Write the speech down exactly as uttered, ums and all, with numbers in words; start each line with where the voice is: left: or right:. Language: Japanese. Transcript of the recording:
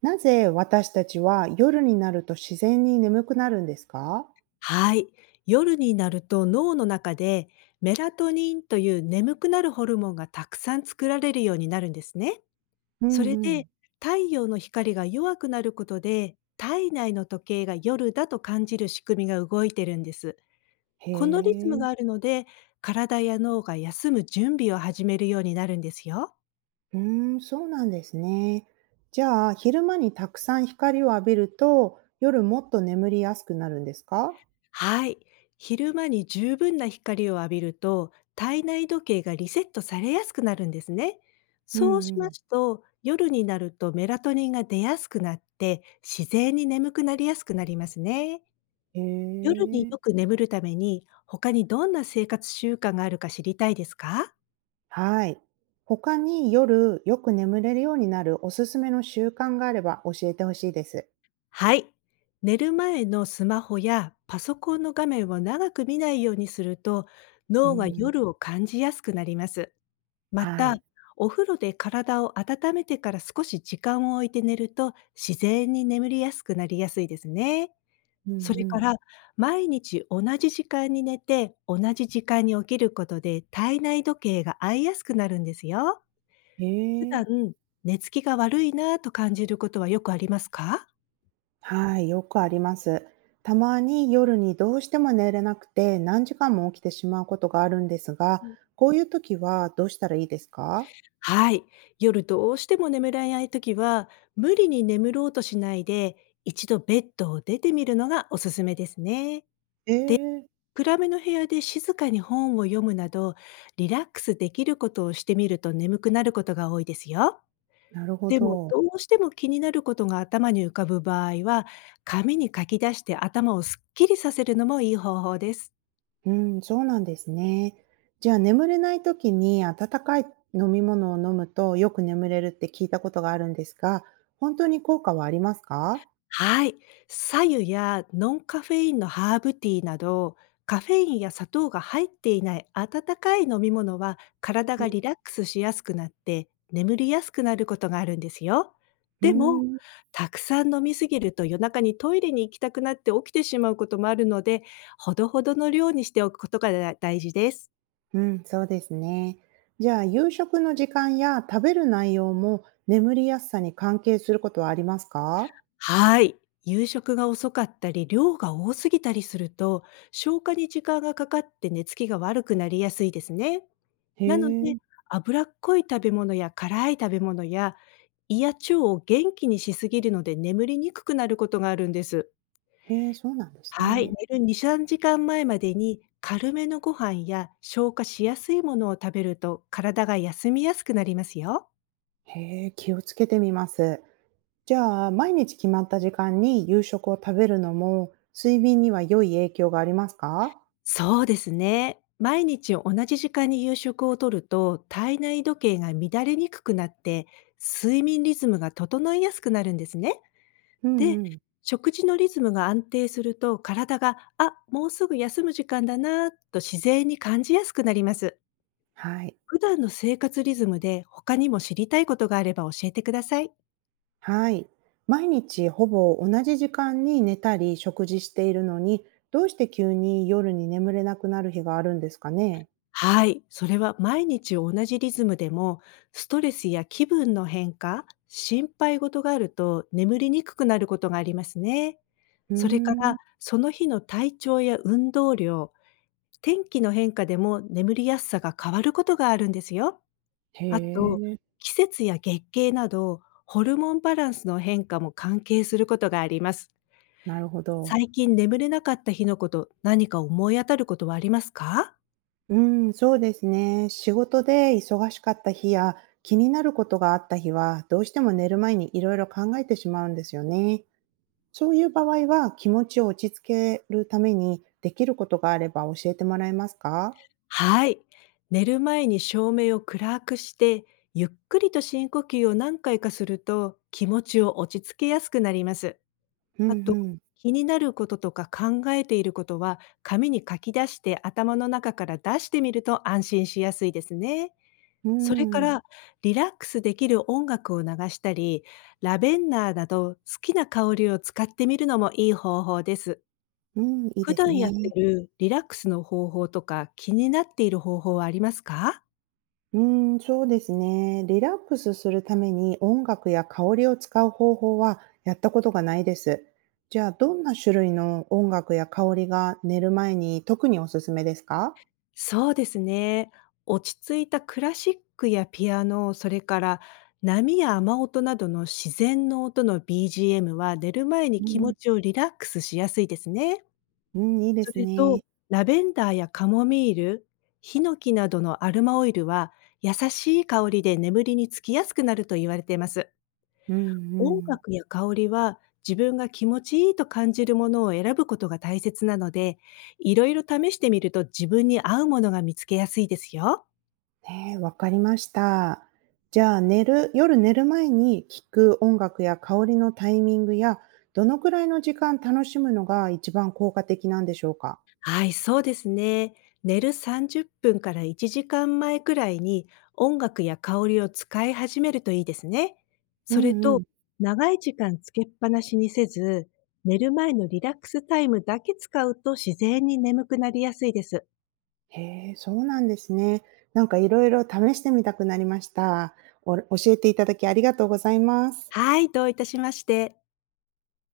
right: なぜ私たちは夜になると自然に眠くなるんですか？
left: はい。夜になると脳の中でメラトニンという眠くなるホルモンがたくさん作られるようになるんですね。
right: う
left: そ
right: ん
left: れ
right: うん。
left: で太陽の光が弱くなることで体内の時計が夜だと感じる仕組みが動いてるんです。
right: へ
left: このリズム
right: え。
left: があるので体や脳が休む準備を始めるようになるんですよ。
right: うーん、そうなんですね。じゃあ、昼間にたくさん光を浴びると、夜もっと眠りやすくなるんですか？
left: はい。昼間に十分な光を浴びると、体内時計がリセットされやすくなるんですね。
right: う
left: そうし
right: んう
left: ま
right: ん。
left: すと、夜になるとメラトニンが出やすくなって、自然に眠くなりやすくなりますね。
right: へ
left: 夜に
right: え。
left: よく眠るために、他にどんな生活習慣があるか知りたいですか？
right: はい。他に夜よく眠れるようになるおすすめの習慣があれば教えてほしいです。
left: はい。寝る前のスマホやパソコンの画面を長く見ないようにすると、
right: う
left: 脳が
right: ん。
left: 夜を感じやすくなります。ま
right: は
left: た、
right: い。
left: お風呂で体を温めてから少し時間を置いて寝ると、自然に眠りやすくなりやすいですね。
right: うんう
left: それか
right: ん。
left: ら、毎日同じ時間に寝て、同じ時間に起きることで、体内時計が合いやすくなるんですよ。
right: へ
left: 普段、
right: え。
left: 寝つきが悪いなぁと感じることはよくありますか？
right: はい、よくあります。たまに夜にどうしても寝れなくて何時間も起きてしまうことがあるんですが、こういう時はどうしたらいいですか？
left: はい。夜どうしても眠れないときは、無理に眠ろうとしないで、一度ベッドを出てみるのがおすすめですね。
right: ええ、
left: 暗めの部屋で静かに本を読むなど、リラックスできることをしてみると眠くなることが多いですよ。
right: なるほ
left: でも、
right: ど。
left: どうしても気になることが頭に浮かぶ場合は、紙に書き出して頭をすっきりさせるのもいい方法です。
right: うん、そうなんですね。じゃあ眠れない時に温かい飲み物を飲むとよく眠れるって聞いたことがあるんですが、本当に効果はありますか？
left: はい。白湯やノンカフェインのハーブティーなど、カフェインや砂糖が入っていない温かい飲み物は、体がリラックスしやすくなって、眠りやすくなることがあるんですよ。
right: うー
left: でも、
right: ん、
left: たくさん飲みすぎると夜中にトイレに行きたくなって起きてしまうこともあるので、ほどほどの量にしておくことがだ大事です。
right: うん、そうですね。じゃあ、夕食の時間や食べる内容も眠りやすさに関係することはありますか？
left: はい。夕食が遅かったり、量が多すぎたりすると、消化に時間がかかって寝つきが悪くなりやすいですね。
right: へ
left: なの
right: え。
left: で、脂っこい食べ物や辛い食べ物や胃や腸を元気にしすぎるので眠りにくくなることがあるんです。
right: へえ、そうなんです
left: はい、
right: ね。
left: 寝るに、3時間前まえまでに軽めのご飯や消化しやすいものを食べると体が休みやすくなりますよ。
right: へえ、気をつけてみます。じゃあ、毎日決まった時間に夕食を食べるのも、睡眠には良い影響がありますか？
left: そうですね。毎日同じ時間に夕食をとると体内時計が乱れにくくなって睡眠リズムが整いやすくなるんですね。
right: う
left: で、
right: んうん。
left: 食事のリズムが安定すると、体が「あ、もうすぐ休む時間だな」と自然に感じやすくなります。
right: はい。
left: 普段の生活リズムで他にも知りたいことがあれば教えてください。
right: はい。毎日ほぼ同じ時間に寝たり食事しているのに、どうして急に夜に眠れなくなる日があるんですかね？
left: はい、それは毎日同じリズムでも、ストレスや気分の変化、心配事があると眠りにくくなることがありますね。
right: うー
left: それか
right: ん。
left: ら、その日の体調や運動量、天気の変化でも眠りやすさが変わることがあるんですよ。
right: へ
left: あと、
right: え、
left: 季節や月経など、ホルモンバランスの変化も関係することがあります。
right: なるほど。
left: 最近眠れなかった日のこと、何か思い当たることはありますか？
right: うん、そうですね。仕事で忙しかった日や、気になることがあった日は、どうしても寝る前にいろいろ考えてしまうんですよね。そういう場合は、気持ちを落ち着けるためにできることがあれば教えてもらえますか？
left: はい。寝る前に照明を暗くして、ゆっくりと深呼吸を何回かすると気持ちを落ち着けやすくなります。
right: うん
left: あと、
right: うん。
left: 気になることとか考えていることは紙に書き出して頭の中から出してみると安心しやすいですね。
right: う
left: それか
right: ん。
left: ら、リラックスできる音楽を流したり、ラベンダーなど好きな香りを使ってみるのもいい方法です。
right: うん、いい
left: 普
right: です
left: 段やって
right: ね。
left: るリラックスの方法とか気になっている方法はありますか？
right: うーん、そうですね。リラックスするために音楽や香りを使う方法はやったことがないです。じゃあ、どんな種類の音楽や香りが寝る前に特におすすめですか？
left: そうですね。落ち着いたクラシックやピアノ、それから波や雨音などの自然の音の ビージーエム は寝る前に
right: う
left: 気持
right: ん、
left: ちをリラックスしやすいですね。
right: うん、いいで
left: そ
right: す
left: れと、
right: ね。
left: ラベンダーやカモミール、ヒノキなどのアルマオイルは、優しい香りで眠りにつきやすくなると言われています。
right: うんう
left: 音
right: ん。
left: 楽や香りは、自分が気持ちいいと感じるものを選ぶことが大切なので、いろいろ試してみると自分に合うものが見つけやすいですよ。
right: ねえ、わかりました。じゃあ、寝る、夜寝る前に聞く音楽や香りのタイミングや、どのくらいの時間楽しむのが一番効果的なんでしょうか？
left: はい、そうですね。寝るさんじゅっぷんからいちじかんまえくらいに音楽や香りを使い始めるといいですね。
right: う
left: それ
right: んう
left: と、
right: ん。
left: 長い時間つけっぱなしにせず、寝る前のリラックスタイムだけ使うと自然に眠くなりやすいです。
right: へえ、そうなんですね。なんかいろいろ試してみたくなりました。お教えていただきありがとうございます。
left: はい、どういたしまして。